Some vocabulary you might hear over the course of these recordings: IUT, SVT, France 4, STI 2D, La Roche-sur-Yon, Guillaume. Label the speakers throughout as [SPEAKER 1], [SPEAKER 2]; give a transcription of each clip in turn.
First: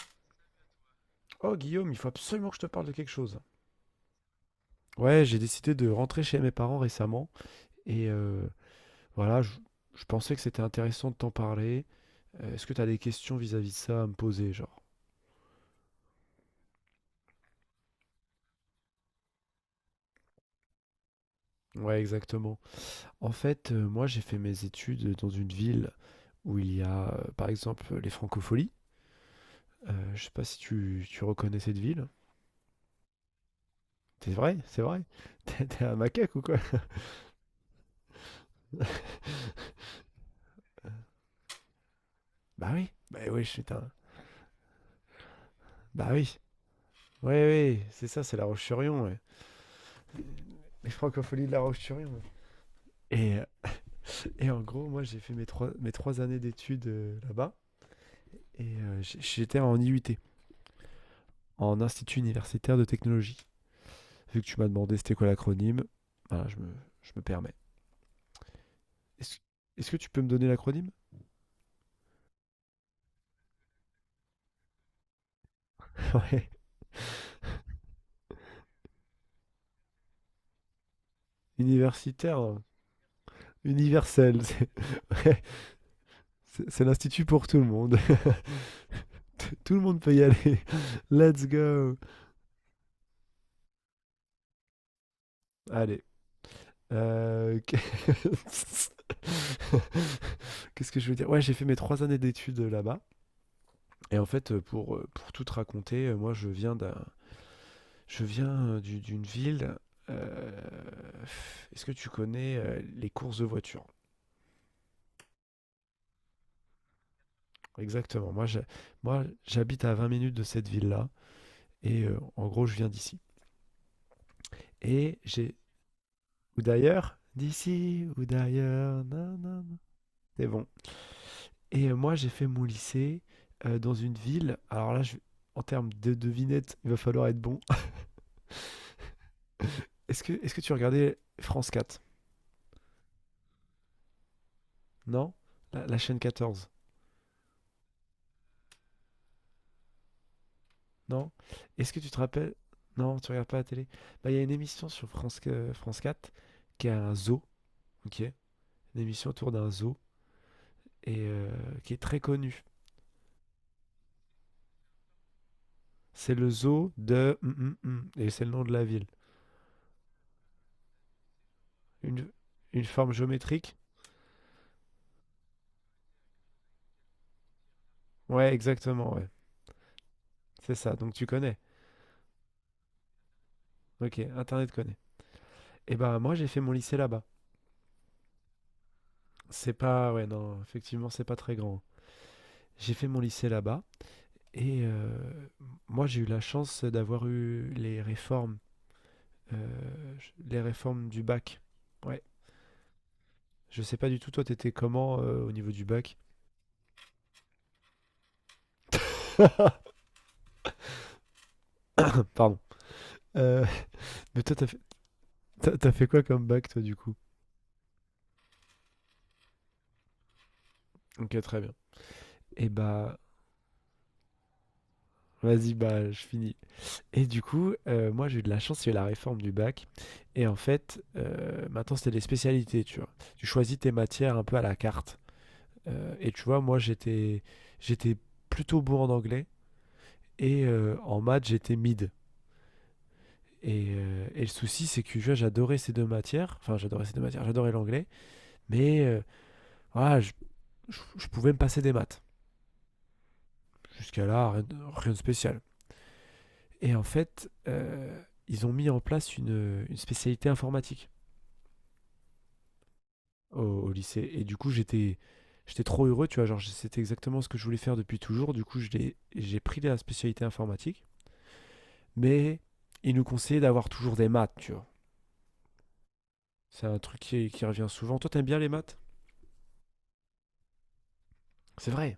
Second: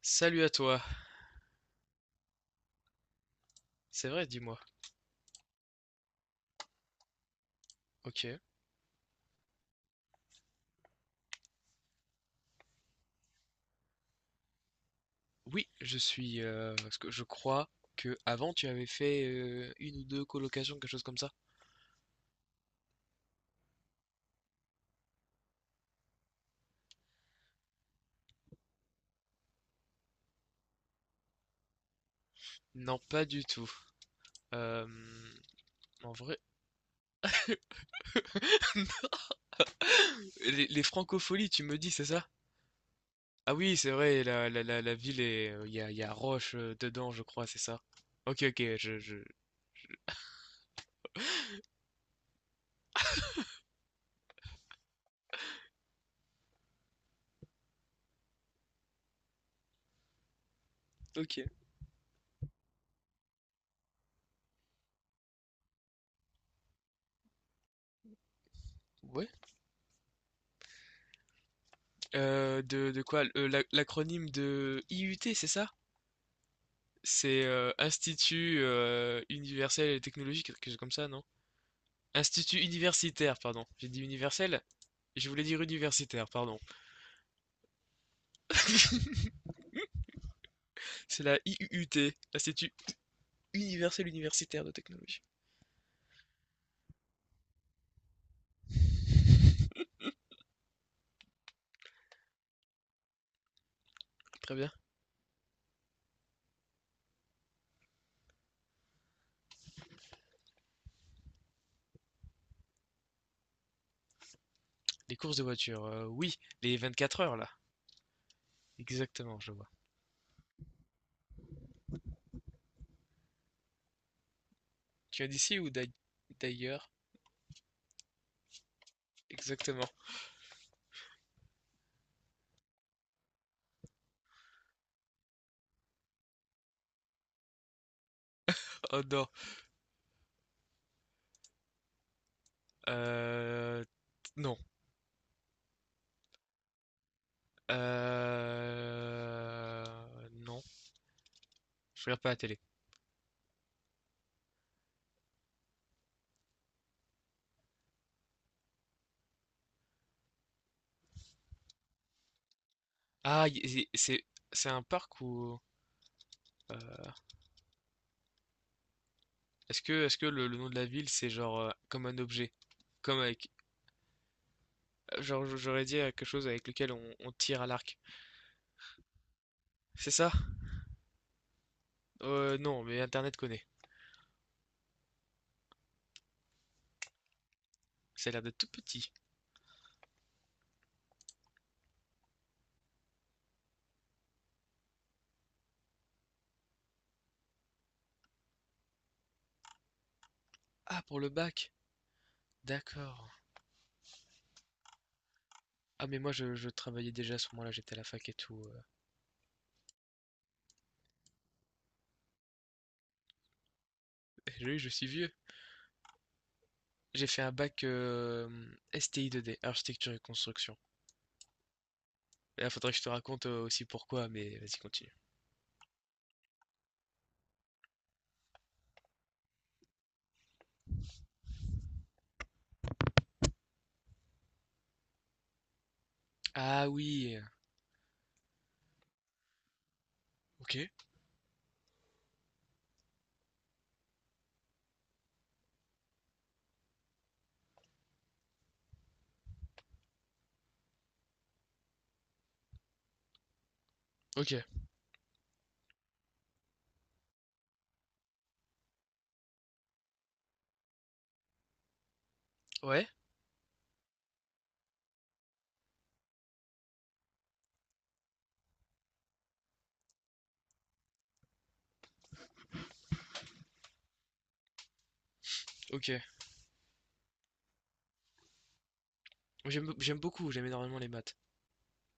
[SPEAKER 1] Salut à toi.
[SPEAKER 2] Oh Guillaume, il faut absolument que je te parle de quelque chose.
[SPEAKER 1] C'est vrai, dis-moi.
[SPEAKER 2] Ouais, j'ai décidé de rentrer chez mes parents récemment et
[SPEAKER 1] Ok.
[SPEAKER 2] voilà, je pensais que c'était intéressant de t'en parler. Est-ce que t'as des questions vis-à-vis de ça à me poser, genre?
[SPEAKER 1] Oui, je suis. Parce que je crois que avant tu avais fait une ou deux colocations, quelque chose comme ça.
[SPEAKER 2] Ouais, exactement. En fait, moi j'ai fait mes études dans une ville où il y a par exemple les francopholies. Je sais pas si tu reconnais cette ville.
[SPEAKER 1] Non, pas du tout.
[SPEAKER 2] C'est vrai, c'est
[SPEAKER 1] Euh,
[SPEAKER 2] vrai. T'es un
[SPEAKER 1] En
[SPEAKER 2] macaque
[SPEAKER 1] vrai,
[SPEAKER 2] ou quoi?
[SPEAKER 1] les francopholies, tu me dis, c'est ça?
[SPEAKER 2] Bah oui, je
[SPEAKER 1] Ah
[SPEAKER 2] suis
[SPEAKER 1] oui,
[SPEAKER 2] un.
[SPEAKER 1] c'est vrai. La ville est. Il y
[SPEAKER 2] Bah
[SPEAKER 1] a
[SPEAKER 2] oui,
[SPEAKER 1] Roche dedans, je
[SPEAKER 2] ouais,
[SPEAKER 1] crois, c'est ça.
[SPEAKER 2] ouais, c'est ça, c'est
[SPEAKER 1] Ok,
[SPEAKER 2] La
[SPEAKER 1] ok.
[SPEAKER 2] Roche-sur-Yon, ouais.
[SPEAKER 1] Je-
[SPEAKER 2] Les francopholies de La Roche-sur-Yon, ouais. Et, et en gros, moi, j'ai fait mes trois années d'études là-bas. Et j'étais en IUT,
[SPEAKER 1] Ok.
[SPEAKER 2] en Institut Universitaire de Technologie. Vu que tu m'as demandé c'était quoi l'acronyme, voilà, je me permets.
[SPEAKER 1] Ouais.
[SPEAKER 2] Est-ce est-ce que tu peux me donner l'acronyme?
[SPEAKER 1] De quoi? L'acronyme de IUT, c'est ça?
[SPEAKER 2] Ouais.
[SPEAKER 1] C'est Institut Universel et Technologique, quelque chose comme ça, non?
[SPEAKER 2] Universitaire,
[SPEAKER 1] Institut universitaire, pardon. J'ai dit
[SPEAKER 2] universel.
[SPEAKER 1] universel?
[SPEAKER 2] C'est
[SPEAKER 1] Je
[SPEAKER 2] ouais,
[SPEAKER 1] voulais dire universitaire, pardon.
[SPEAKER 2] c'est l'institut pour tout le monde. Tout le monde peut y aller.
[SPEAKER 1] C'est la
[SPEAKER 2] Let's go.
[SPEAKER 1] IUUT, l'Institut universel universitaire de technologie.
[SPEAKER 2] Allez. euh, Qu'est-ce que je veux dire? Ouais, j'ai fait mes trois années d'études là-bas. Et en fait,
[SPEAKER 1] Très bien.
[SPEAKER 2] pour tout te raconter, moi, je viens d'une ville. euh, Est-ce que tu connais les courses de voitures?
[SPEAKER 1] Les courses de voiture, oui, les 24 heures là.
[SPEAKER 2] Exactement. Moi,
[SPEAKER 1] Exactement, je vois.
[SPEAKER 2] j'habite à 20 minutes de cette ville-là. Et en gros, je viens d'ici. Et
[SPEAKER 1] Tu as
[SPEAKER 2] j'ai.
[SPEAKER 1] d'ici ou d'ai-
[SPEAKER 2] Ou
[SPEAKER 1] D'ailleurs?
[SPEAKER 2] d'ailleurs. D'ici ou d'ailleurs. Nan, nan, nan.
[SPEAKER 1] Exactement.
[SPEAKER 2] C'est bon. Et moi, j'ai fait mon lycée dans une ville. En termes de devinette, il va falloir être bon.
[SPEAKER 1] Oh non.
[SPEAKER 2] Est-ce que tu regardais France 4?
[SPEAKER 1] Euh, non.
[SPEAKER 2] Non? La chaîne 14.
[SPEAKER 1] Non.
[SPEAKER 2] Non? Est-ce que
[SPEAKER 1] Je
[SPEAKER 2] tu te
[SPEAKER 1] regarde pas la
[SPEAKER 2] rappelles?
[SPEAKER 1] télé.
[SPEAKER 2] Non, tu regardes pas la télé. Bah, il y a une émission sur France quatre qui a un zoo, ok? Une émission autour d'un zoo et qui est très connue.
[SPEAKER 1] Ah, y- y- c'est c'est un parc ou
[SPEAKER 2] C'est le
[SPEAKER 1] euh,
[SPEAKER 2] zoo de et c'est le nom de la ville.
[SPEAKER 1] est-ce que le nom de la ville c'est genre comme un
[SPEAKER 2] Une,
[SPEAKER 1] objet,
[SPEAKER 2] une forme
[SPEAKER 1] comme avec.
[SPEAKER 2] géométrique?
[SPEAKER 1] Genre, j'aurais dit quelque chose avec lequel on tire à l'arc.
[SPEAKER 2] Ouais, exactement, ouais.
[SPEAKER 1] C'est ça?
[SPEAKER 2] C'est ça, donc tu connais.
[SPEAKER 1] Non, mais Internet connaît.
[SPEAKER 2] Ok, Internet connaît. Et bah, moi, j'ai fait mon lycée là-bas.
[SPEAKER 1] Ça a l'air d'être tout petit.
[SPEAKER 2] C'est pas, ouais, non, effectivement, c'est pas très grand. J'ai fait mon lycée là-bas et moi, j'ai eu la chance d'avoir eu euh, les
[SPEAKER 1] Ah,
[SPEAKER 2] réformes
[SPEAKER 1] pour
[SPEAKER 2] du
[SPEAKER 1] le
[SPEAKER 2] bac.
[SPEAKER 1] bac.
[SPEAKER 2] Ouais.
[SPEAKER 1] D'accord.
[SPEAKER 2] Je sais pas du tout, toi, t'étais comment au niveau du
[SPEAKER 1] Ah,
[SPEAKER 2] bac?
[SPEAKER 1] mais moi, je travaillais déjà à ce moment-là, j'étais à la fac et tout.
[SPEAKER 2] Pardon. Euh, mais
[SPEAKER 1] Oui, je suis vieux.
[SPEAKER 2] t'as fait quoi comme bac, toi, du coup?
[SPEAKER 1] J'ai fait un bac STI 2D, architecture et construction.
[SPEAKER 2] Ok, très bien.
[SPEAKER 1] Et
[SPEAKER 2] Et
[SPEAKER 1] là, faudrait que je te
[SPEAKER 2] bah,
[SPEAKER 1] raconte aussi pourquoi, mais vas-y, continue.
[SPEAKER 2] vas-y, bah, je finis. Et du coup, moi, j'ai eu de la chance, il y a eu la réforme du bac. Et en fait, maintenant, c'était des spécialités, tu vois. Tu choisis tes matières un peu à la carte. Et tu vois,
[SPEAKER 1] Ah oui, euh,
[SPEAKER 2] j'étais plutôt bon en anglais. Et
[SPEAKER 1] ok,
[SPEAKER 2] en maths, j'étais mid. Et le souci, c'est que tu vois, j'adorais ces deux matières. Enfin, j'adorais ces deux matières. J'adorais l'anglais. Mais voilà, je pouvais me passer des maths. Jusqu'à là,
[SPEAKER 1] ok,
[SPEAKER 2] rien de spécial. Et en fait, ils ont mis en place une spécialité informatique
[SPEAKER 1] ouais,
[SPEAKER 2] au lycée. Et du coup, j'étais trop heureux. Tu vois, genre, c'était exactement ce que je voulais faire depuis toujours. Du coup, j'ai pris la spécialité informatique. Mais ils nous conseillaient d'avoir toujours des maths, tu vois.
[SPEAKER 1] ok.
[SPEAKER 2] C'est un truc qui revient souvent. Toi, t'aimes bien les maths?
[SPEAKER 1] J'aime beaucoup, j'aime énormément les maths.
[SPEAKER 2] C'est vrai.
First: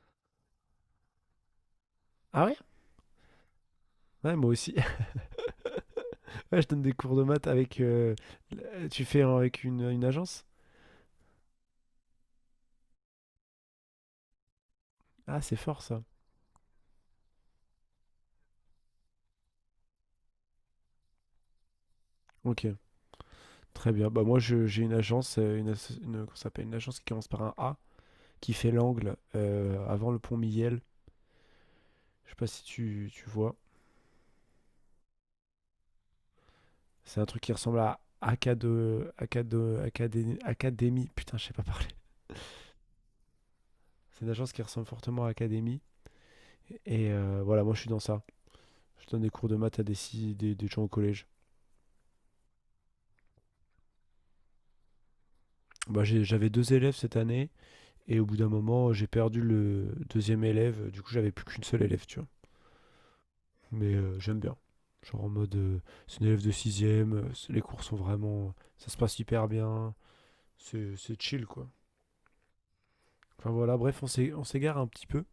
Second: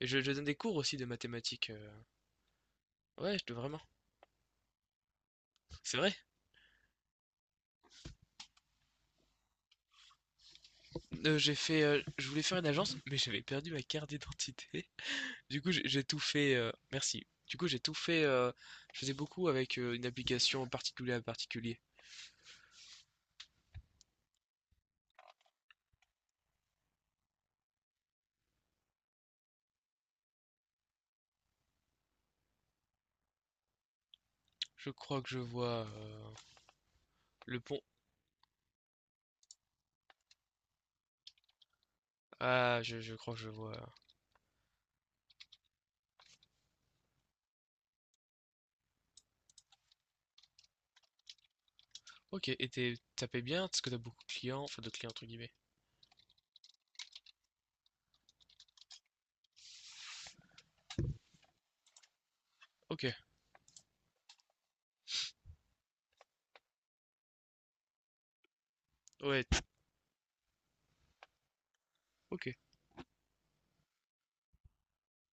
[SPEAKER 1] Et je donne des cours aussi de mathématiques.
[SPEAKER 2] Ah ouais?
[SPEAKER 1] Ouais, vraiment,
[SPEAKER 2] Ouais, moi aussi.
[SPEAKER 1] c'est vrai.
[SPEAKER 2] Ouais, je donne des cours de maths avec. Tu fais avec une agence?
[SPEAKER 1] Je voulais faire une agence, mais j'avais perdu ma carte d'identité.
[SPEAKER 2] Ah, c'est
[SPEAKER 1] Du coup,
[SPEAKER 2] fort ça.
[SPEAKER 1] j'ai tout fait, merci. Du coup, j'ai tout fait, je faisais beaucoup avec, une application particulier à particulier.
[SPEAKER 2] Ok, très bien. Bah moi, j'ai une agence, comment ça s'appelle, une agence qui commence par un A, qui fait l'angle avant le pont Miel. Je sais pas si tu vois.
[SPEAKER 1] Je crois que je vois,
[SPEAKER 2] C'est un truc qui
[SPEAKER 1] le
[SPEAKER 2] ressemble
[SPEAKER 1] pont.
[SPEAKER 2] à Académie. Putain, je sais pas parler.
[SPEAKER 1] Ah, je crois que je vois.
[SPEAKER 2] C'est une agence qui ressemble fortement à Académie. Et voilà, moi, je suis dans ça. Je donne des cours de maths à des, si- des gens au collège.
[SPEAKER 1] Ok, et tu, ça paye bien? Parce que t'as beaucoup de clients? Enfin, de clients entre guillemets.
[SPEAKER 2] Bah, j'avais deux élèves cette année. Et au bout d'un moment, j'ai perdu le deuxième élève. Du coup, j'avais plus qu'une seule élève, tu vois.
[SPEAKER 1] Ok,
[SPEAKER 2] Mais j'aime bien. Genre en mode, c'est une élève de sixième. Les cours sont vraiment, ça se passe
[SPEAKER 1] ouais,
[SPEAKER 2] hyper
[SPEAKER 1] t-
[SPEAKER 2] bien. C'est chill, quoi.
[SPEAKER 1] ok.
[SPEAKER 2] Enfin voilà, bref, on s'égare un petit peu.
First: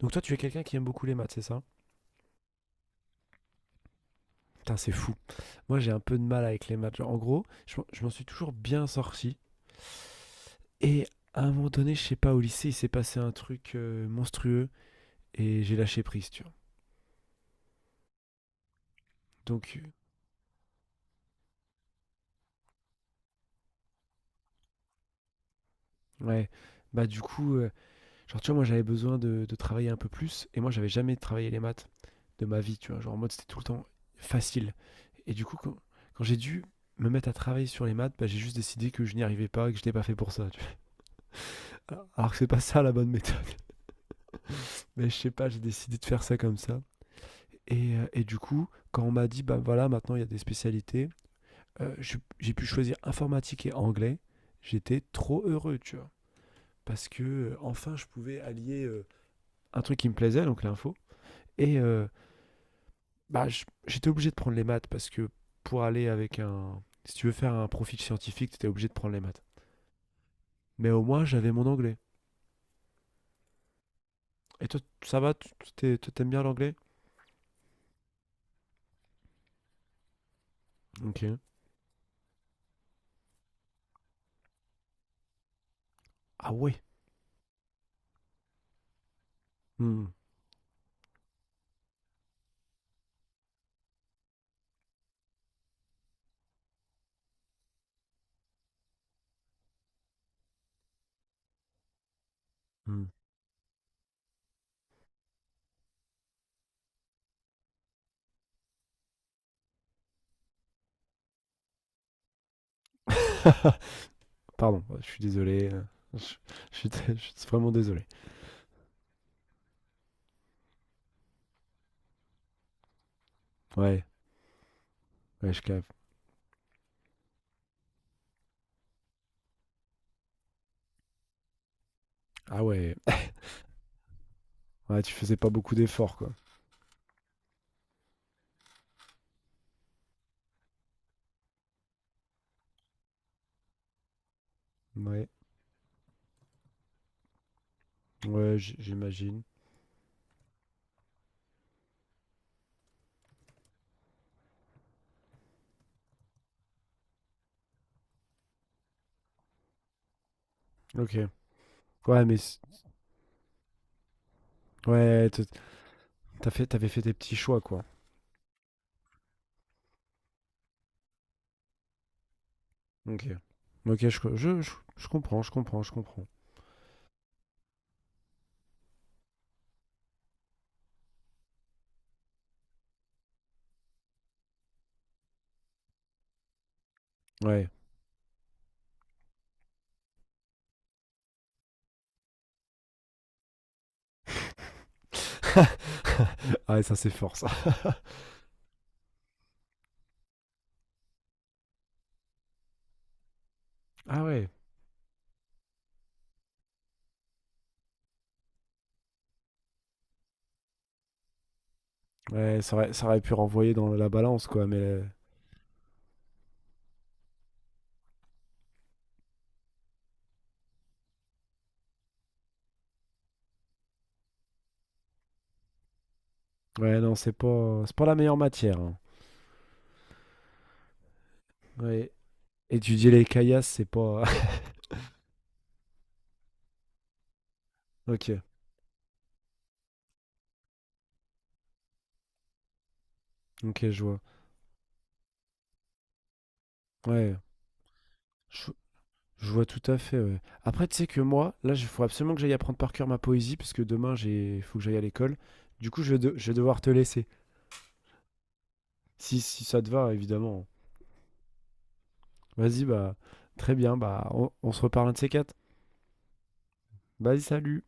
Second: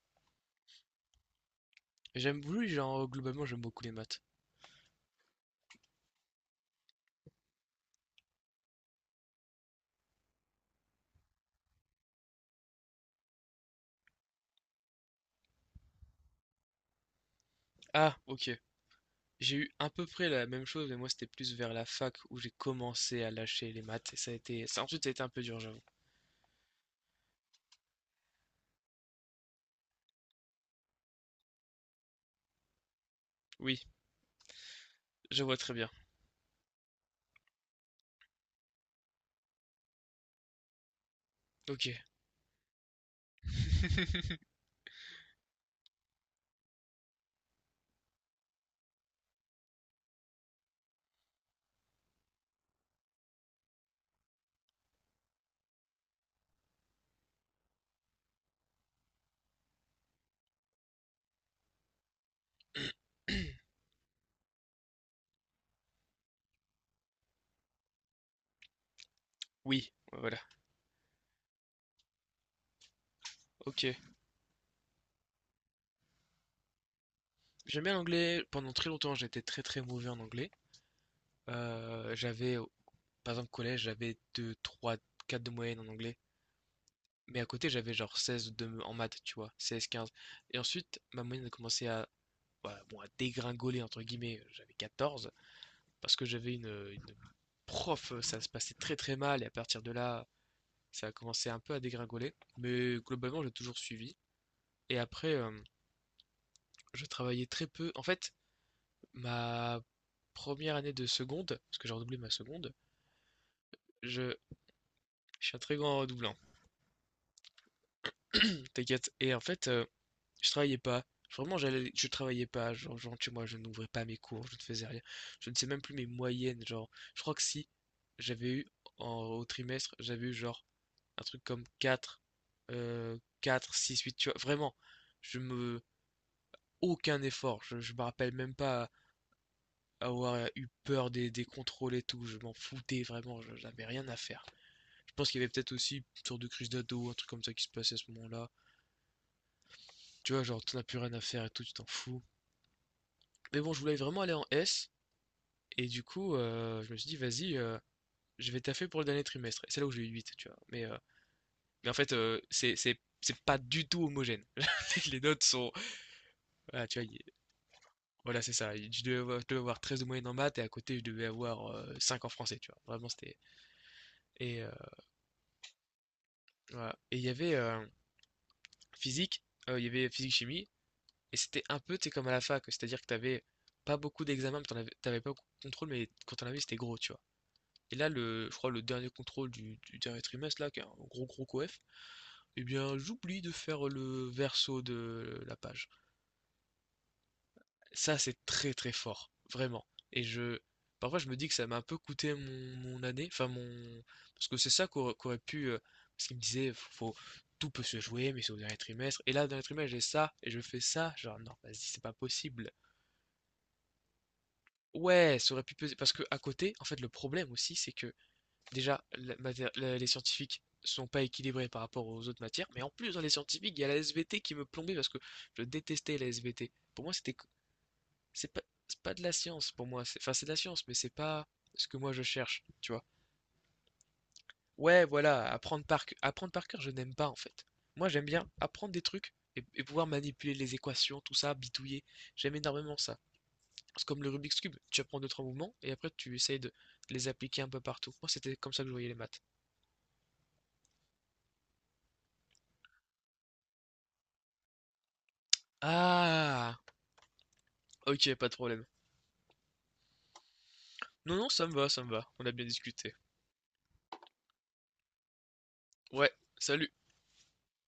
[SPEAKER 2] Donc toi, tu es quelqu'un qui aime beaucoup les maths, c'est ça?
[SPEAKER 1] J'aime, oui, genre, globalement, j'aime beaucoup les maths.
[SPEAKER 2] Putain, c'est fou. Moi, j'ai un peu de mal avec les maths. Genre, en gros, je m'en suis toujours bien sorti. Et à un moment donné, je sais pas, au lycée, il s'est passé un truc monstrueux et j'ai lâché prise, tu vois.
[SPEAKER 1] Ah, ok. J'ai eu
[SPEAKER 2] Donc,
[SPEAKER 1] à peu près la même chose, mais moi, c'était plus vers la fac où j'ai commencé à lâcher les maths et ça a été ça ensuite, ça a été un peu dur, j'avoue.
[SPEAKER 2] ouais, bah, du coup, genre, tu vois, moi, j'avais besoin de travailler un peu plus et moi, j'avais jamais travaillé les maths de ma vie, tu vois? Genre, en mode, c'était tout le
[SPEAKER 1] Oui.
[SPEAKER 2] temps facile et
[SPEAKER 1] Je
[SPEAKER 2] du
[SPEAKER 1] vois
[SPEAKER 2] coup,
[SPEAKER 1] très bien.
[SPEAKER 2] quand j'ai dû me mettre à travailler sur les maths, bah, j'ai juste décidé que je n'y arrivais pas et que je n'étais pas fait pour ça, tu vois?
[SPEAKER 1] Ok.
[SPEAKER 2] Alors que c'est pas ça la bonne méthode, mais je sais pas, j'ai décidé de faire ça comme ça et du coup, quand on m'a dit: «Bah, voilà, maintenant, il y a des spécialités», je j'ai pu choisir informatique et anglais. J'étais trop heureux, tu vois? Parce que, enfin, je pouvais allier, un truc qui me plaisait, donc l'info. Et bah, j'étais obligé de prendre les maths parce que pour aller avec un. Si tu veux faire un profil scientifique, tu étais obligé de prendre les maths.
[SPEAKER 1] Oui, voilà.
[SPEAKER 2] Mais au moins, j'avais mon anglais.
[SPEAKER 1] Ok.
[SPEAKER 2] Et toi, ça va? Toi, t'aimes bien l'anglais?
[SPEAKER 1] J'aime bien l'anglais. Pendant très longtemps, j'étais très très mauvais en anglais.
[SPEAKER 2] Ok.
[SPEAKER 1] Euh, j'avais, Par exemple, collège, j'avais 2, 3, 4 de moyenne en anglais.
[SPEAKER 2] Ah ouais?
[SPEAKER 1] Mais à côté, j'avais genre 16 de, en maths, tu vois. Seize,
[SPEAKER 2] Hmm,
[SPEAKER 1] 15. Et ensuite, ma moyenne a commencé à, voilà, bon, à dégringoler, entre guillemets. J'avais quatorze. Parce que j'avais une prof, ça se passait très très mal. Et à partir de là, ça a commencé un peu à dégringoler. Mais
[SPEAKER 2] hmm.
[SPEAKER 1] globalement, j'ai toujours suivi. Et après, je travaillais très peu. En fait, ma première année de seconde, parce que j'ai redoublé ma seconde, je,
[SPEAKER 2] Pardon, ouais, je suis
[SPEAKER 1] je suis un
[SPEAKER 2] désolé.
[SPEAKER 1] très grand
[SPEAKER 2] Je
[SPEAKER 1] redoublant.
[SPEAKER 2] je suis vraiment désolé.
[SPEAKER 1] T'inquiète. Et en fait, je travaillais pas. Vraiment, je travaillais pas. Genre, tu vois, je n'ouvrais
[SPEAKER 2] Ouais,
[SPEAKER 1] pas mes cours, je ne faisais rien. Je
[SPEAKER 2] ouais,
[SPEAKER 1] ne
[SPEAKER 2] je
[SPEAKER 1] sais même
[SPEAKER 2] capte.
[SPEAKER 1] plus mes moyennes. Genre, je crois que si j'avais eu au trimestre, j'avais eu genre un truc comme 4,
[SPEAKER 2] Ah ouais.
[SPEAKER 1] euh, 4, 6, 8, tu vois. Vraiment,
[SPEAKER 2] Ouais, tu faisais
[SPEAKER 1] je
[SPEAKER 2] pas beaucoup
[SPEAKER 1] me.
[SPEAKER 2] d'efforts, quoi.
[SPEAKER 1] Aucun effort. Je me rappelle même pas avoir eu peur des contrôles et tout. Je m'en foutais vraiment, j'avais rien à faire. Je
[SPEAKER 2] Ouais,
[SPEAKER 1] pense qu'il y avait peut-être aussi une sorte de crise d'ado, un truc comme ça qui se passait à ce moment-là.
[SPEAKER 2] ouais, j'imagine.
[SPEAKER 1] Tu vois, genre, t'en as plus rien à faire et tout, tu t'en fous. Mais bon, je voulais vraiment aller en S, et du coup, je me suis dit, vas-y, je vais taffer pour le dernier trimestre. Et c'est là où j'ai eu huit, tu vois. Mais, euh,
[SPEAKER 2] Ok.
[SPEAKER 1] mais en fait,
[SPEAKER 2] Ouais, mais. c-
[SPEAKER 1] c'est pas du tout homogène. Les
[SPEAKER 2] ouais,
[SPEAKER 1] notes sont. Voilà,
[SPEAKER 2] t'avais fait
[SPEAKER 1] tu vois,
[SPEAKER 2] tes petits choix, quoi.
[SPEAKER 1] voilà, c'est ça. Je devais avoir 13 de moyenne en maths, et à côté, je devais avoir 5 en français, tu vois. Vraiment,
[SPEAKER 2] Ok.
[SPEAKER 1] c'était.
[SPEAKER 2] Ok, je, co- je,
[SPEAKER 1] Et, euh,
[SPEAKER 2] je, je comprends, je comprends, je comprends.
[SPEAKER 1] voilà. Et il y avait, physique, il y avait physique-chimie, et c'était un peu, tu sais, comme à la fac, c'est-à-dire que t'avais pas beaucoup d'examens, mais t'en avais, t'avais pas beaucoup de contrôle, mais quand t'en avais, c'était gros, tu vois.
[SPEAKER 2] Ouais.
[SPEAKER 1] Et là, le, je crois, le dernier contrôle du dernier trimestre, là, qui est un gros gros coef, eh bien, j'oublie de faire le verso de la page.
[SPEAKER 2] ah ouais, ça c'est fort ça.
[SPEAKER 1] Ça, c'est très très fort, vraiment. Et je, Parfois, je me dis que ça m'a un peu coûté mon, mon année, enfin mon,
[SPEAKER 2] Ah ouais.
[SPEAKER 1] parce que c'est ça qu'aurait pu, parce qu'il me disait, faut, tout peut se jouer, mais c'est au dernier trimestre. Et là, au dernier trimestre, j'ai ça et je fais ça, genre non, vas-y, c'est pas
[SPEAKER 2] Ouais,
[SPEAKER 1] possible.
[SPEAKER 2] ça aurait pu renvoyer dans la balance quoi, mais
[SPEAKER 1] Ouais, ça aurait pu peser, parce que à côté, en fait, le problème aussi, c'est que déjà, les scientifiques sont pas équilibrés par rapport aux autres matières, mais en plus dans les scientifiques, il y a la SVT qui me plombait parce que je détestais la SVT.
[SPEAKER 2] ouais
[SPEAKER 1] Pour moi,
[SPEAKER 2] non, c'est pas la meilleure
[SPEAKER 1] c'est pas,
[SPEAKER 2] matière, hein.
[SPEAKER 1] c'est pas de la science pour moi. Enfin, c'est de la science, mais c'est pas ce que
[SPEAKER 2] Ouais.
[SPEAKER 1] moi je cherche, tu vois.
[SPEAKER 2] Étudier les caillasses, c'est pas.
[SPEAKER 1] Ouais, voilà, apprendre par cœur, je n'aime pas en fait. Moi, j'aime
[SPEAKER 2] Ok.
[SPEAKER 1] bien apprendre des trucs et pouvoir manipuler les équations, tout ça, bitouiller. J'aime énormément ça.
[SPEAKER 2] Ok, je
[SPEAKER 1] C'est
[SPEAKER 2] vois.
[SPEAKER 1] comme le Rubik's Cube, tu apprends deux, trois mouvements et après tu essayes de les
[SPEAKER 2] Ouais.
[SPEAKER 1] appliquer un peu partout. Moi, c'était
[SPEAKER 2] Je,
[SPEAKER 1] comme ça que je voyais les maths.
[SPEAKER 2] je vois tout à fait, ouais. Après, tu sais que moi, là, il faut absolument que j'aille apprendre par cœur ma poésie parce que demain j'ai faut que j'aille à l'école. Du coup, je vais
[SPEAKER 1] Ah,
[SPEAKER 2] devoir te laisser.
[SPEAKER 1] ok, pas de problème.
[SPEAKER 2] Si, si ça te va, évidemment.
[SPEAKER 1] Non, non, ça me va, ça me va. On a bien
[SPEAKER 2] Vas-y, bah,
[SPEAKER 1] discuté.
[SPEAKER 2] très bien. Bah, on se reparle un de ces quatre.
[SPEAKER 1] Ouais, salut.
[SPEAKER 2] Vas-y, salut.